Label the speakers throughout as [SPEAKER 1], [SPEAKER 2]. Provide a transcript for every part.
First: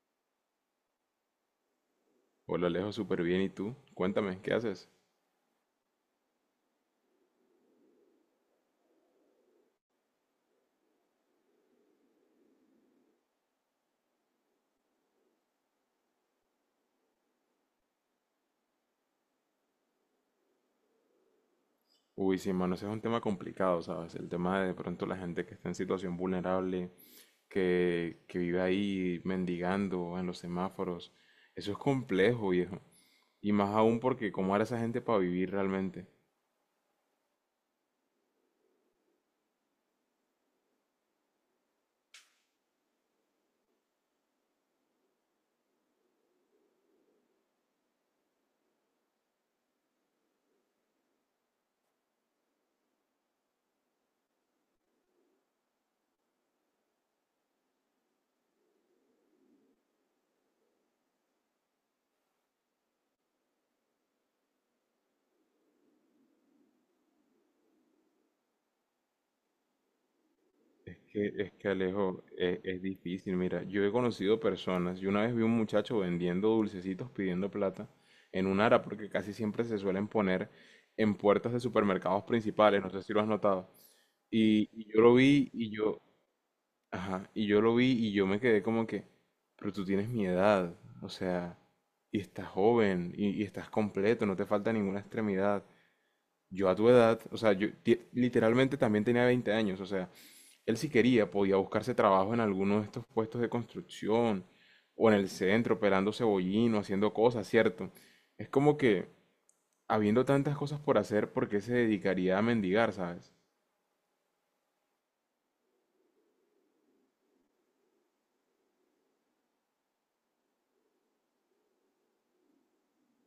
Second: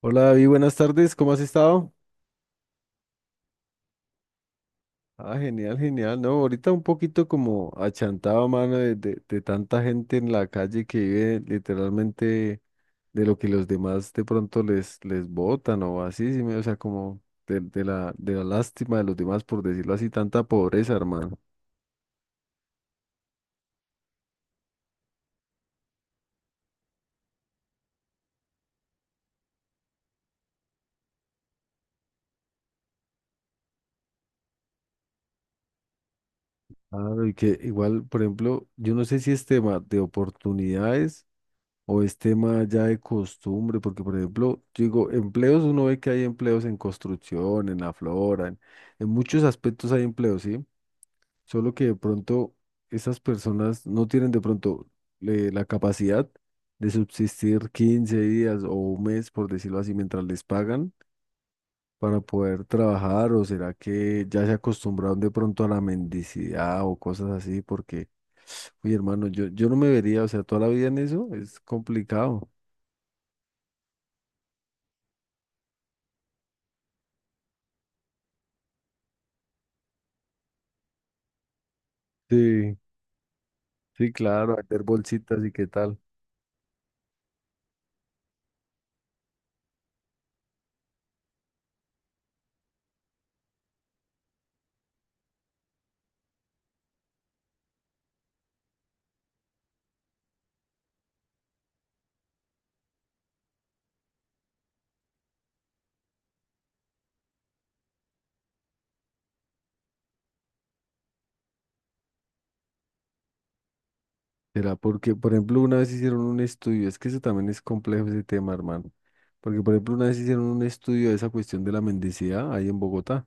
[SPEAKER 1] Hola David, buenas tardes, ¿cómo has estado?
[SPEAKER 2] Hola Alejo, súper bien. ¿Y tú? Cuéntame, ¿qué haces?
[SPEAKER 1] Ah, genial, genial, ¿no? Ahorita un poquito como achantado, mano, de tanta gente en la calle que vive literalmente de lo que los demás de pronto les botan o así, sí, o sea, como de la lástima de los demás, por decirlo así, tanta pobreza, hermano.
[SPEAKER 2] Uy, sí, hermano, ese es un tema complicado, ¿sabes? El tema de pronto la gente que está en situación vulnerable, que vive ahí mendigando en los semáforos. Eso es complejo, viejo. Y más aún porque cómo hará esa gente para vivir realmente.
[SPEAKER 1] Claro, y que igual, por ejemplo, yo no sé si es tema de oportunidades o es tema ya de costumbre, porque por ejemplo, yo digo, empleos, uno ve que hay empleos en construcción, en la flora, en muchos aspectos hay empleos, ¿sí? Solo que de pronto esas personas no tienen de pronto la capacidad de subsistir 15 días o un mes, por decirlo así, mientras les pagan para poder trabajar, o será que ya se acostumbraron de pronto a la mendicidad o cosas así, porque, oye hermano, yo no me vería, o sea, toda la vida en
[SPEAKER 2] Es
[SPEAKER 1] eso
[SPEAKER 2] que, es
[SPEAKER 1] es
[SPEAKER 2] que Alejo,
[SPEAKER 1] complicado.
[SPEAKER 2] es difícil. Mira, yo he conocido personas. Yo una vez vi un muchacho vendiendo dulcecitos pidiendo plata en un ara porque casi siempre se suelen poner en puertas de supermercados
[SPEAKER 1] Sí.
[SPEAKER 2] principales. No sé si lo has notado.
[SPEAKER 1] Sí, claro, hacer
[SPEAKER 2] Y yo lo
[SPEAKER 1] bolsitas y
[SPEAKER 2] vi
[SPEAKER 1] qué
[SPEAKER 2] y
[SPEAKER 1] tal.
[SPEAKER 2] yo, ajá, y yo lo vi y yo me quedé como que, pero tú tienes mi edad, o sea, y estás joven y estás completo, no te falta ninguna extremidad. Yo a tu edad, o sea, literalmente también tenía 20 años, o sea, él si quería podía buscarse trabajo en alguno de estos puestos de construcción o en el centro operando cebollino, haciendo cosas, ¿cierto? Es como que, habiendo tantas cosas por hacer, ¿por qué se dedicaría a mendigar, sabes?
[SPEAKER 1] Será porque, por ejemplo, una vez hicieron un estudio, es que eso también es complejo ese tema, hermano. Porque, por ejemplo, una vez hicieron un estudio de esa cuestión de la mendicidad ahí en Bogotá.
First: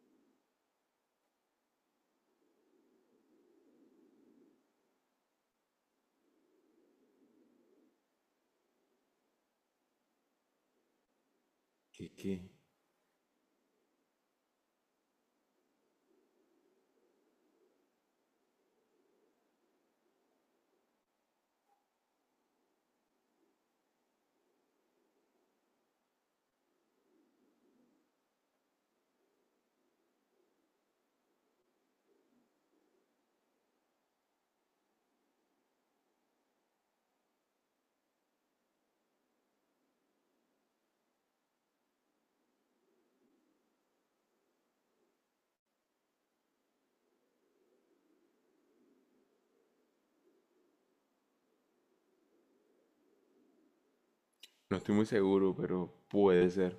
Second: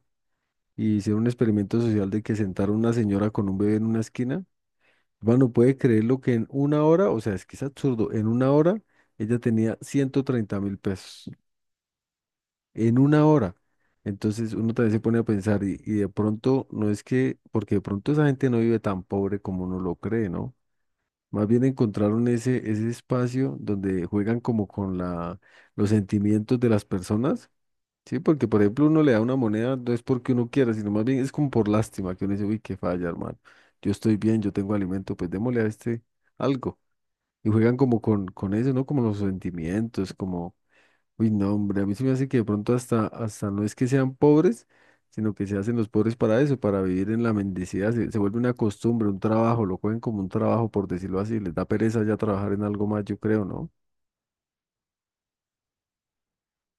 [SPEAKER 1] Y hicieron un experimento social de que sentaron una señora con un bebé en una esquina. Hermano, puede creer lo que en una hora, o sea, es que es absurdo, en una hora ella tenía 130.000 pesos.
[SPEAKER 2] ¿Qué, qué?
[SPEAKER 1] En una hora. Entonces uno también se pone a pensar, y de pronto, no es que, porque de pronto esa gente no vive tan pobre como uno lo cree, ¿no? Más bien encontraron ese espacio donde juegan como con los sentimientos de las personas, ¿sí? Porque, por ejemplo, uno le da una moneda, no es porque uno quiera, sino más bien es como por lástima, que uno dice, uy, qué falla, hermano. Yo estoy bien, yo tengo alimento, pues démosle a este algo. Y juegan como con eso, ¿no? Como los sentimientos, como. Uy, no, hombre, a mí se me hace que de pronto hasta no es que sean pobres, sino que se hacen los pobres para eso, para vivir en la mendicidad. Se vuelve una costumbre, un trabajo, lo cogen como un trabajo, por decirlo así. Les da pereza ya trabajar en algo más, yo creo, ¿no?
[SPEAKER 2] No estoy muy seguro, pero puede ser.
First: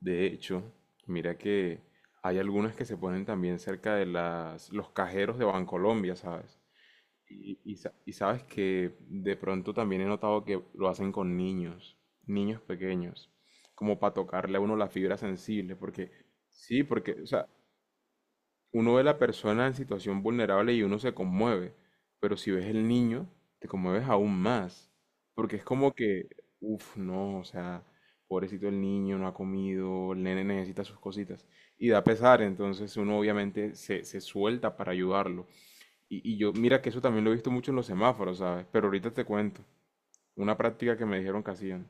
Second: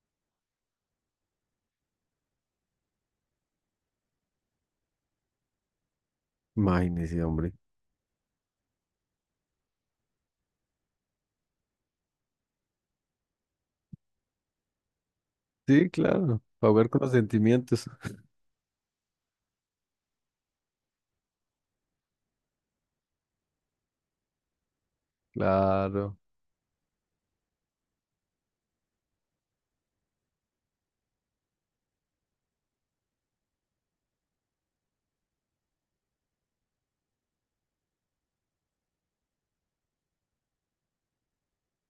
[SPEAKER 2] De hecho, mira que hay algunas que se ponen también cerca de los cajeros de Bancolombia, ¿sabes?
[SPEAKER 1] Imagínese, hombre.
[SPEAKER 2] Y sabes que de pronto también he notado que lo hacen con niños, niños pequeños, como para tocarle a uno la fibra sensible,
[SPEAKER 1] Sí,
[SPEAKER 2] porque
[SPEAKER 1] claro, para
[SPEAKER 2] sí,
[SPEAKER 1] jugar con los
[SPEAKER 2] porque, o sea,
[SPEAKER 1] sentimientos.
[SPEAKER 2] uno ve a la persona en situación vulnerable y uno se conmueve, pero si ves el niño, te conmueves aún más, porque es como
[SPEAKER 1] Claro.
[SPEAKER 2] que, uff, no, o sea, pobrecito el niño, no ha comido, el nene necesita sus cositas, y da pesar, entonces uno obviamente se suelta para ayudarlo. Y yo, mira que eso también lo he visto mucho en los semáforos, ¿sabes? Pero ahorita te cuento, una práctica que me dijeron que hacían.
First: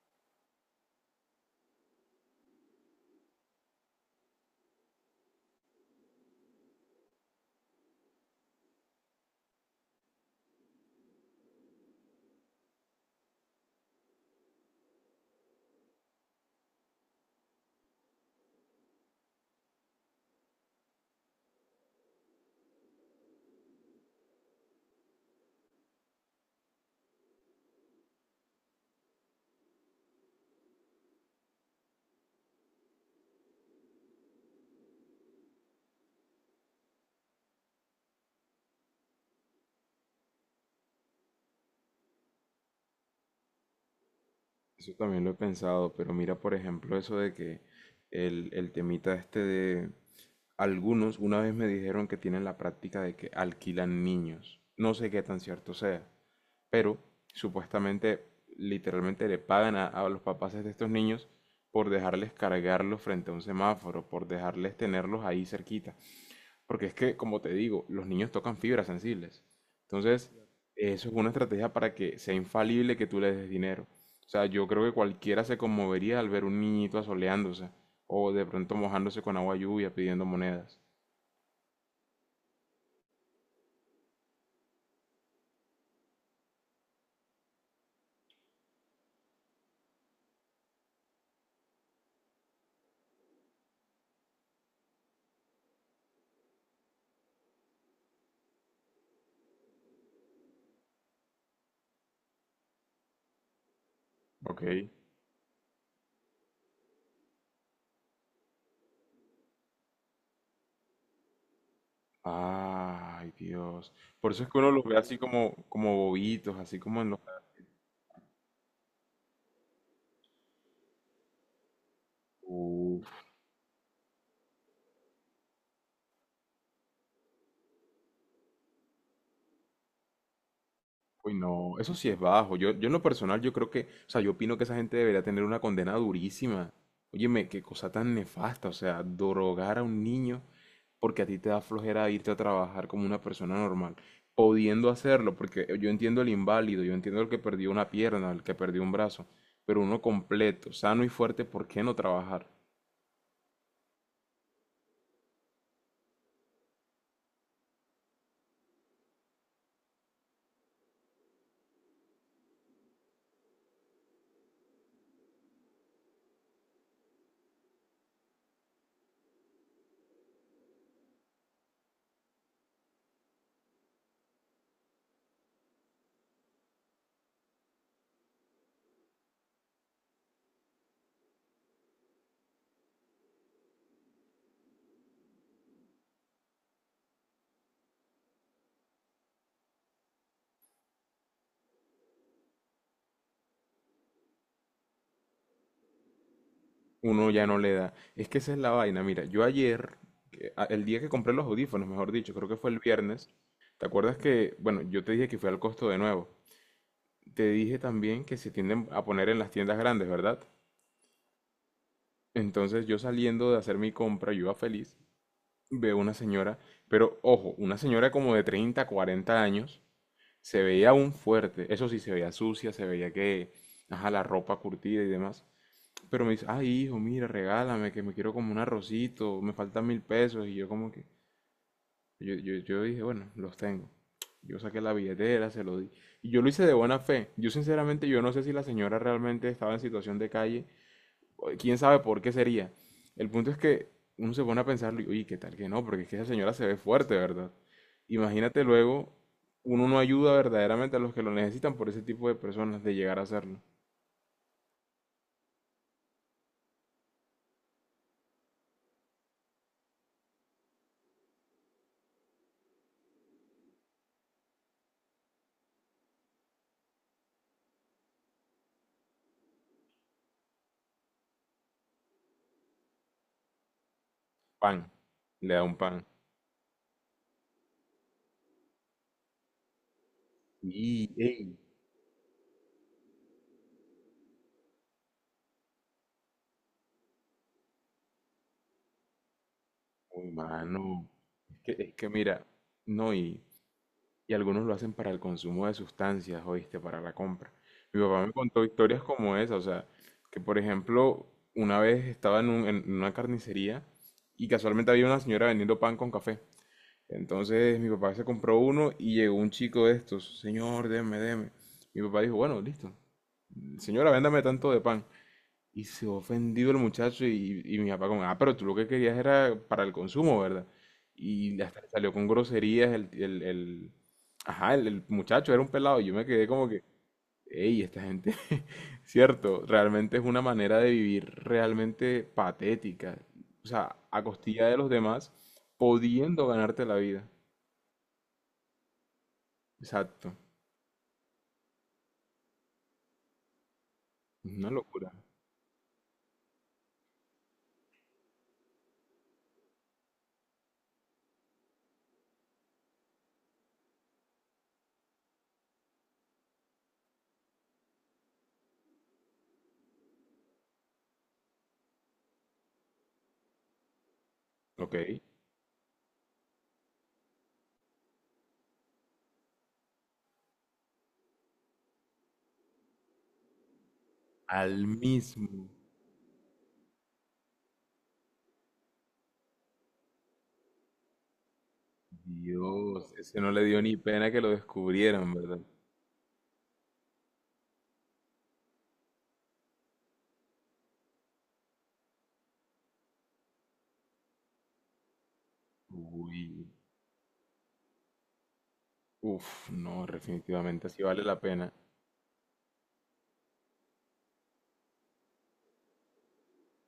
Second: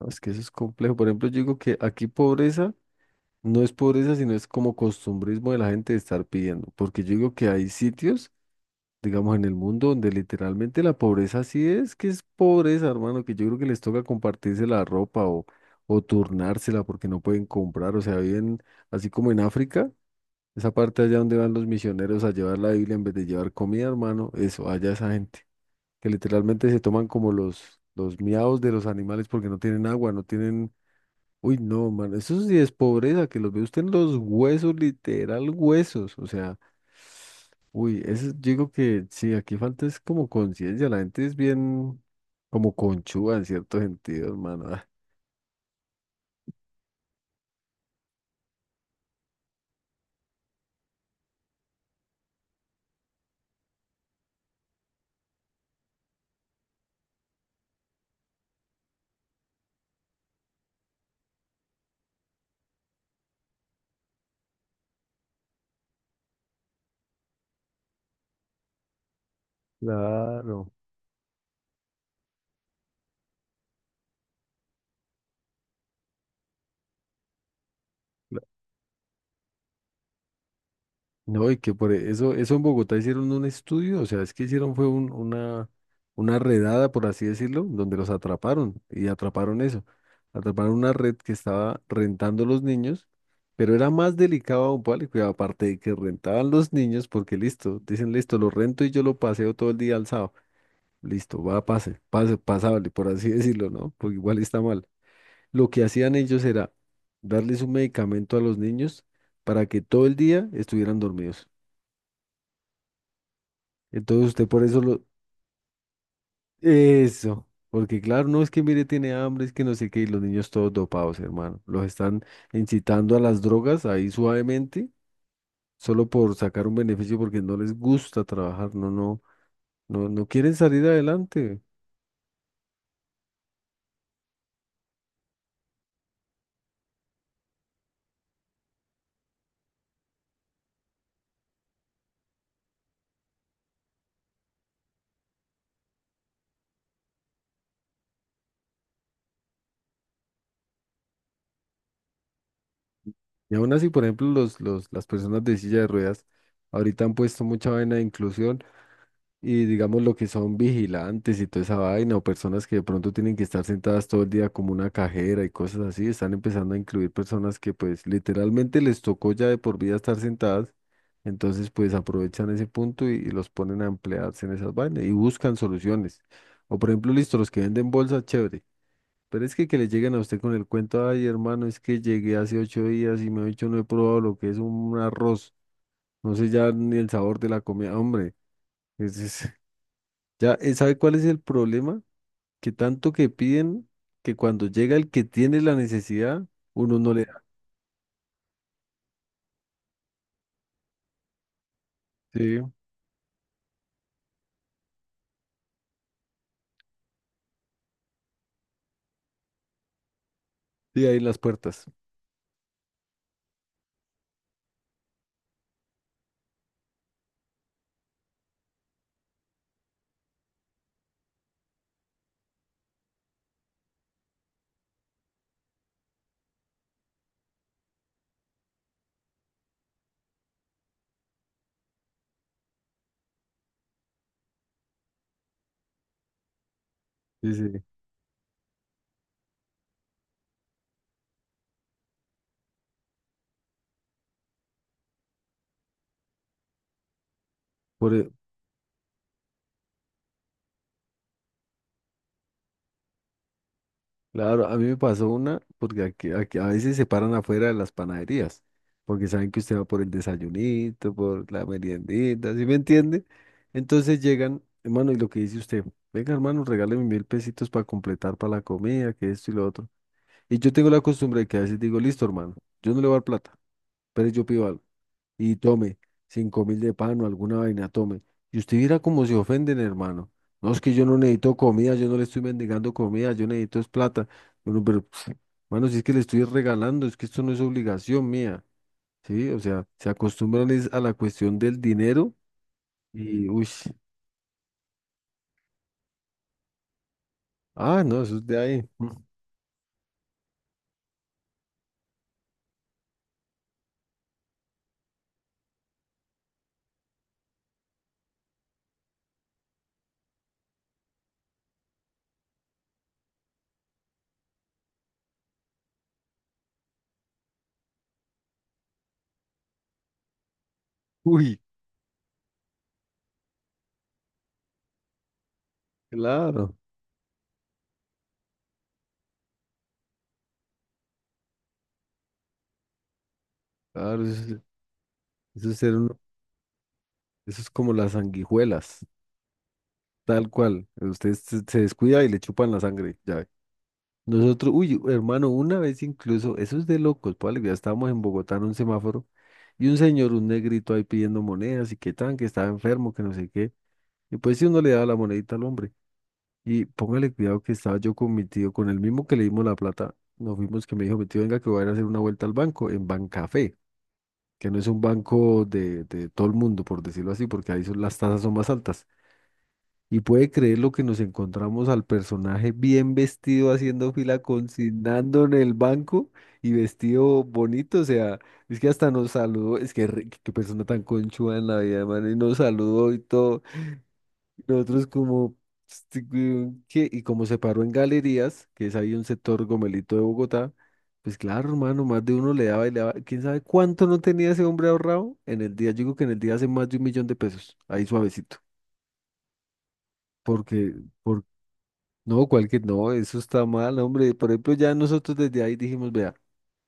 [SPEAKER 1] No, es que eso es complejo. Por ejemplo, yo digo que aquí pobreza no es pobreza, sino es como costumbrismo de la gente de estar pidiendo. Porque yo digo que hay sitios, digamos, en el mundo donde literalmente la pobreza sí es, que es pobreza, hermano, que yo creo que les toca compartirse la ropa o turnársela porque no pueden comprar, o sea, viven así como en África, esa parte allá donde van los misioneros a llevar la Biblia en vez de llevar comida, hermano, eso, allá esa gente, que literalmente se toman como los miados de los animales porque no tienen agua, no tienen. Uy, no, man, eso sí es pobreza, que los ve usted en los huesos, literal huesos, o sea, uy, eso yo digo que sí, aquí falta es como conciencia, la gente es bien como conchúa en cierto sentido, hermano. Ah.
[SPEAKER 2] Eso también lo he pensado, pero mira, por ejemplo, eso de que el temita este de algunos, una vez me dijeron que tienen la práctica de que alquilan niños. No sé qué tan cierto sea, pero supuestamente, literalmente le pagan a los papás de estos niños por dejarles cargarlos frente a un semáforo, por dejarles tenerlos ahí cerquita. Porque es que, como te digo, los niños tocan fibras sensibles. Entonces,
[SPEAKER 1] Claro.
[SPEAKER 2] eso es una estrategia para que sea infalible que tú le des dinero. O sea, yo creo que cualquiera se conmovería al ver un niñito asoleándose o
[SPEAKER 1] cla-
[SPEAKER 2] de pronto mojándose con agua lluvia pidiendo monedas.
[SPEAKER 1] No, y que por eso en Bogotá hicieron un estudio, o sea, es que hicieron fue una redada, por así decirlo, donde los atraparon y atraparon eso. Atraparon una red que estaba rentando los niños, pero era más delicado aún, ¿vale? Cuidado, aparte de que rentaban los niños, porque listo, dicen listo, lo rento y yo lo paseo todo el día alzado. Listo, va, pase, pase, pasable, por así decirlo, ¿no? Porque igual está
[SPEAKER 2] Ok.
[SPEAKER 1] mal. Lo que hacían ellos era darles un medicamento a los niños para que todo el día estuvieran dormidos.
[SPEAKER 2] Ay, Dios.
[SPEAKER 1] Entonces
[SPEAKER 2] Por eso
[SPEAKER 1] usted
[SPEAKER 2] es que
[SPEAKER 1] por
[SPEAKER 2] uno
[SPEAKER 1] eso
[SPEAKER 2] los ve
[SPEAKER 1] lo-
[SPEAKER 2] así como, como bobitos, así como en los...
[SPEAKER 1] Eso, porque claro, no es que mire, tiene hambre, es que no sé qué, y los niños todos dopados, hermano. Los están incitando a las drogas ahí suavemente, solo por sacar un beneficio porque no les gusta trabajar, no, no, no, no quieren salir
[SPEAKER 2] Uy,
[SPEAKER 1] adelante.
[SPEAKER 2] no, eso sí es bajo. Yo en lo personal, yo creo que, o sea, yo opino que esa gente debería tener una condena durísima. Óyeme, qué cosa tan nefasta, o sea, drogar a un niño porque a ti te da flojera irte a trabajar como una persona normal, pudiendo hacerlo, porque yo entiendo el inválido, yo entiendo el que perdió una pierna, el que perdió un brazo, pero uno completo, sano y fuerte, ¿por qué no trabajar?
[SPEAKER 1] Y aún así, por ejemplo, las personas de silla de ruedas ahorita han puesto mucha vaina de inclusión. Y digamos lo que son vigilantes y toda esa vaina, o personas que de pronto tienen que estar sentadas todo el día como una cajera y cosas así, están empezando a incluir personas que pues literalmente les tocó ya de por vida estar sentadas, entonces pues aprovechan ese punto y los ponen a emplearse en esas vainas y buscan soluciones. O por ejemplo, listo, los que venden bolsas, chévere, pero es que le lleguen a usted con el cuento, ay hermano, es que llegué hace 8 días y me he hecho no he probado lo que es un arroz, no sé ya ni el sabor de la comida, hombre. es, es- ya, ¿sabe cuál es el problema? Que tanto que piden que cuando llega el que tiene la necesidad, uno no le
[SPEAKER 2] Uno
[SPEAKER 1] da.
[SPEAKER 2] ya no le da. Es que esa es la vaina. Mira, yo ayer, el día que compré los audífonos, mejor dicho, creo que
[SPEAKER 1] Sí,
[SPEAKER 2] fue el viernes, ¿te acuerdas que, bueno, yo te dije que fui al costo de nuevo? Te dije también que se tienden a poner en las tiendas grandes, ¿verdad?
[SPEAKER 1] sí, ahí en las puertas.
[SPEAKER 2] Entonces yo saliendo de hacer mi compra, yo iba feliz, veo una señora, pero ojo, una señora como de 30 40 años, se veía aún fuerte, eso sí, se veía sucia, se veía que, ajá, la ropa curtida y demás. Pero me dice, ay, hijo, mira, regálame, que me quiero como un arrocito, me faltan 1.000 pesos. Y yo como que, yo dije, bueno, los tengo. Yo saqué la billetera, se lo di. Y yo lo hice de buena fe. Yo
[SPEAKER 1] Sí, sí.
[SPEAKER 2] sinceramente, yo no sé si la señora realmente estaba en situación de calle. O quién sabe por qué sería. El punto es que uno se pone a pensarlo y, uy, ¿qué tal que no? Porque es que esa señora se ve fuerte, ¿verdad?
[SPEAKER 1] Por, e-
[SPEAKER 2] Imagínate luego, uno no ayuda verdaderamente a los que lo necesitan por ese tipo de personas de llegar a hacerlo.
[SPEAKER 1] claro, a mí me pasó una, porque aquí a veces se paran afuera de las panaderías, porque saben que usted va por el desayunito, por la meriendita, ¿sí me entiende? Entonces llegan, hermano, y lo que dice usted, venga, hermano, regáleme 1.000 pesitos para completar para la comida, que esto y lo otro. Y yo tengo la costumbre de que a veces digo, listo, hermano, yo no le voy a dar plata, pero yo pido
[SPEAKER 2] Pan,
[SPEAKER 1] algo.
[SPEAKER 2] le
[SPEAKER 1] Y
[SPEAKER 2] da un
[SPEAKER 1] tome
[SPEAKER 2] pan.
[SPEAKER 1] 5.000 de pan o alguna vaina, tome. Y usted viera cómo se ofenden, hermano. No, es que yo
[SPEAKER 2] Y,
[SPEAKER 1] no
[SPEAKER 2] ey,
[SPEAKER 1] necesito comida, yo no le estoy mendigando comida, yo necesito es plata. Bueno, pero, pf, hermano, si es que le estoy regalando, es que esto no es obligación mía, ¿sí? O sea, se
[SPEAKER 2] uy,
[SPEAKER 1] acostumbran es a
[SPEAKER 2] mano.
[SPEAKER 1] la cuestión
[SPEAKER 2] Es
[SPEAKER 1] del
[SPEAKER 2] que, es que
[SPEAKER 1] dinero
[SPEAKER 2] mira, no,
[SPEAKER 1] y, uy,
[SPEAKER 2] y algunos lo hacen para el consumo de sustancias, oíste, para la compra. Mi
[SPEAKER 1] ah, no,
[SPEAKER 2] papá me
[SPEAKER 1] eso es de
[SPEAKER 2] contó
[SPEAKER 1] ahí.
[SPEAKER 2] historias como esa, o sea, que por ejemplo, una vez estaba en, en una carnicería y casualmente había una señora vendiendo pan con café. Entonces mi papá se compró uno y llegó un chico de estos, señor, deme, deme. Mi papá dijo, bueno, listo, señora, véndame tanto de pan. Y se ofendido el muchacho y mi papá como, ah, pero tú lo que querías era para el consumo, ¿verdad? Y
[SPEAKER 1] Uy,
[SPEAKER 2] hasta le salió con groserías ajá, el muchacho era un pelado. Y yo me quedé como
[SPEAKER 1] claro,
[SPEAKER 2] que, hey, esta gente, cierto, realmente es una manera de vivir realmente patética. O sea,
[SPEAKER 1] claro,
[SPEAKER 2] a costilla de los demás,
[SPEAKER 1] eso es ser uno-
[SPEAKER 2] pudiendo ganarte la vida.
[SPEAKER 1] eso es como las sanguijuelas,
[SPEAKER 2] Exacto.
[SPEAKER 1] tal cual. Usted se descuida y le chupan la sangre, ya.
[SPEAKER 2] Una
[SPEAKER 1] Nosotros, uy,
[SPEAKER 2] locura.
[SPEAKER 1] hermano, una vez incluso, eso es de locos, pues ya estábamos en Bogotá en un semáforo y un señor, un negrito ahí pidiendo monedas y qué tan, que estaba enfermo, que no sé qué. Y pues si uno le daba la monedita al hombre. Y póngale cuidado que estaba yo con mi tío, con el mismo que le dimos la plata, nos fuimos que me dijo, mi tío, venga que voy a ir a hacer una vuelta al banco, en Bancafé, que no es un
[SPEAKER 2] Ok.
[SPEAKER 1] banco de todo el mundo, por decirlo así, porque ahí son, las tasas son más altas. Y puede creer lo que nos encontramos al personaje bien vestido haciendo fila,
[SPEAKER 2] Al
[SPEAKER 1] consignando en
[SPEAKER 2] mismo.
[SPEAKER 1] el banco y vestido bonito. O sea, es que hasta nos saludó. Es que qué persona tan conchuda en la vida, man. Y nos saludó
[SPEAKER 2] Dios,
[SPEAKER 1] y
[SPEAKER 2] ese no
[SPEAKER 1] todo.
[SPEAKER 2] le dio ni pena que lo
[SPEAKER 1] Y nosotros
[SPEAKER 2] descubrieran,
[SPEAKER 1] como...
[SPEAKER 2] ¿verdad?
[SPEAKER 1] este, weón, ¿qué? Y como se paró en galerías, que es ahí un sector gomelito de Bogotá, pues claro, hermano, más de uno le daba y le daba. ¿Quién sabe cuánto no tenía ese hombre ahorrado? En el día, yo digo que en el
[SPEAKER 2] Uy,
[SPEAKER 1] día hace más de un millón de pesos. Ahí suavecito.
[SPEAKER 2] uf, no, definitivamente
[SPEAKER 1] Porque...
[SPEAKER 2] así vale la
[SPEAKER 1] Porque
[SPEAKER 2] pena.
[SPEAKER 1] No, cualquier, no, eso está mal, hombre. Por ejemplo, ya nosotros desde ahí dijimos, vea,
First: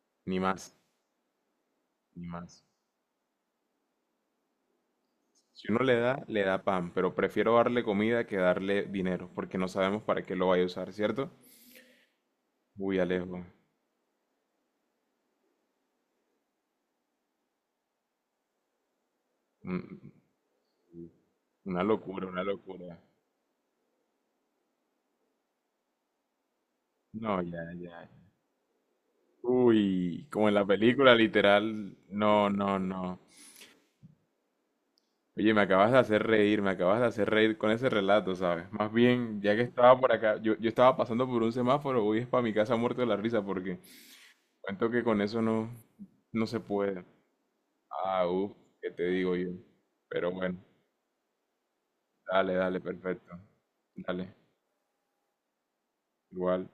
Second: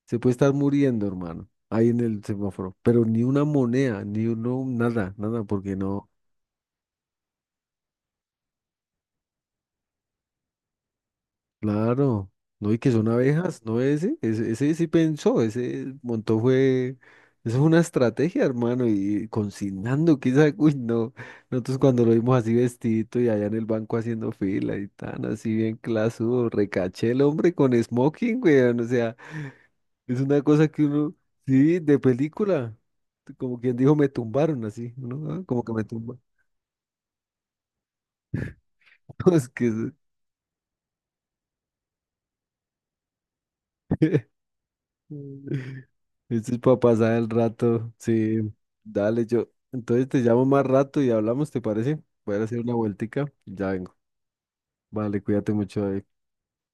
[SPEAKER 1] se puede
[SPEAKER 2] Ni
[SPEAKER 1] estar
[SPEAKER 2] más,
[SPEAKER 1] muriendo, hermano, ahí en el
[SPEAKER 2] ni más.
[SPEAKER 1] semáforo, pero ni una moneda, ni uno, nada, nada,
[SPEAKER 2] Si
[SPEAKER 1] porque
[SPEAKER 2] uno
[SPEAKER 1] no,
[SPEAKER 2] le da pan, pero prefiero darle comida que darle dinero, porque no sabemos para qué lo vaya a usar, ¿cierto?
[SPEAKER 1] claro, no, y que
[SPEAKER 2] Uy,
[SPEAKER 1] son
[SPEAKER 2] Alejo.
[SPEAKER 1] abejas, no ese sí pensó, ese montó fue, eso es una estrategia, hermano, y
[SPEAKER 2] Mm,
[SPEAKER 1] consignando, quizás, uy, no, nosotros
[SPEAKER 2] una
[SPEAKER 1] cuando lo
[SPEAKER 2] locura,
[SPEAKER 1] vimos
[SPEAKER 2] una
[SPEAKER 1] así
[SPEAKER 2] locura.
[SPEAKER 1] vestidito y allá en el banco haciendo fila y tan así bien clasudo, recaché el
[SPEAKER 2] No,
[SPEAKER 1] hombre
[SPEAKER 2] ya,
[SPEAKER 1] con
[SPEAKER 2] ya.
[SPEAKER 1] smoking, weón, o sea. Es
[SPEAKER 2] Uy,
[SPEAKER 1] una
[SPEAKER 2] como en la
[SPEAKER 1] cosa que
[SPEAKER 2] película,
[SPEAKER 1] uno, sí,
[SPEAKER 2] literal.
[SPEAKER 1] de
[SPEAKER 2] No,
[SPEAKER 1] película,
[SPEAKER 2] no, no.
[SPEAKER 1] como quien dijo, me tumbaron así, ¿no? Ah,
[SPEAKER 2] Oye, me
[SPEAKER 1] como que me
[SPEAKER 2] acabas de
[SPEAKER 1] tumbaron.
[SPEAKER 2] hacer reír, me acabas de hacer reír con ese relato, ¿sabes? Más bien,
[SPEAKER 1] Es
[SPEAKER 2] ya que
[SPEAKER 1] que
[SPEAKER 2] estaba por acá, yo estaba pasando por un semáforo, uy, es para mi casa muerto de la risa, porque
[SPEAKER 1] es-
[SPEAKER 2] cuento que con eso no, no
[SPEAKER 1] esto es
[SPEAKER 2] se
[SPEAKER 1] para
[SPEAKER 2] puede.
[SPEAKER 1] pasar el rato,
[SPEAKER 2] Ah,
[SPEAKER 1] sí,
[SPEAKER 2] uff, ¿qué te
[SPEAKER 1] dale,
[SPEAKER 2] digo
[SPEAKER 1] yo.
[SPEAKER 2] yo?
[SPEAKER 1] Entonces te
[SPEAKER 2] Pero
[SPEAKER 1] llamo
[SPEAKER 2] bueno,
[SPEAKER 1] más rato y hablamos, ¿te parece? Voy a ir a
[SPEAKER 2] dale,
[SPEAKER 1] hacer una
[SPEAKER 2] dale,
[SPEAKER 1] vueltica,
[SPEAKER 2] perfecto.
[SPEAKER 1] ya vengo.
[SPEAKER 2] Dale,
[SPEAKER 1] Vale, cuídate mucho, David.
[SPEAKER 2] igual.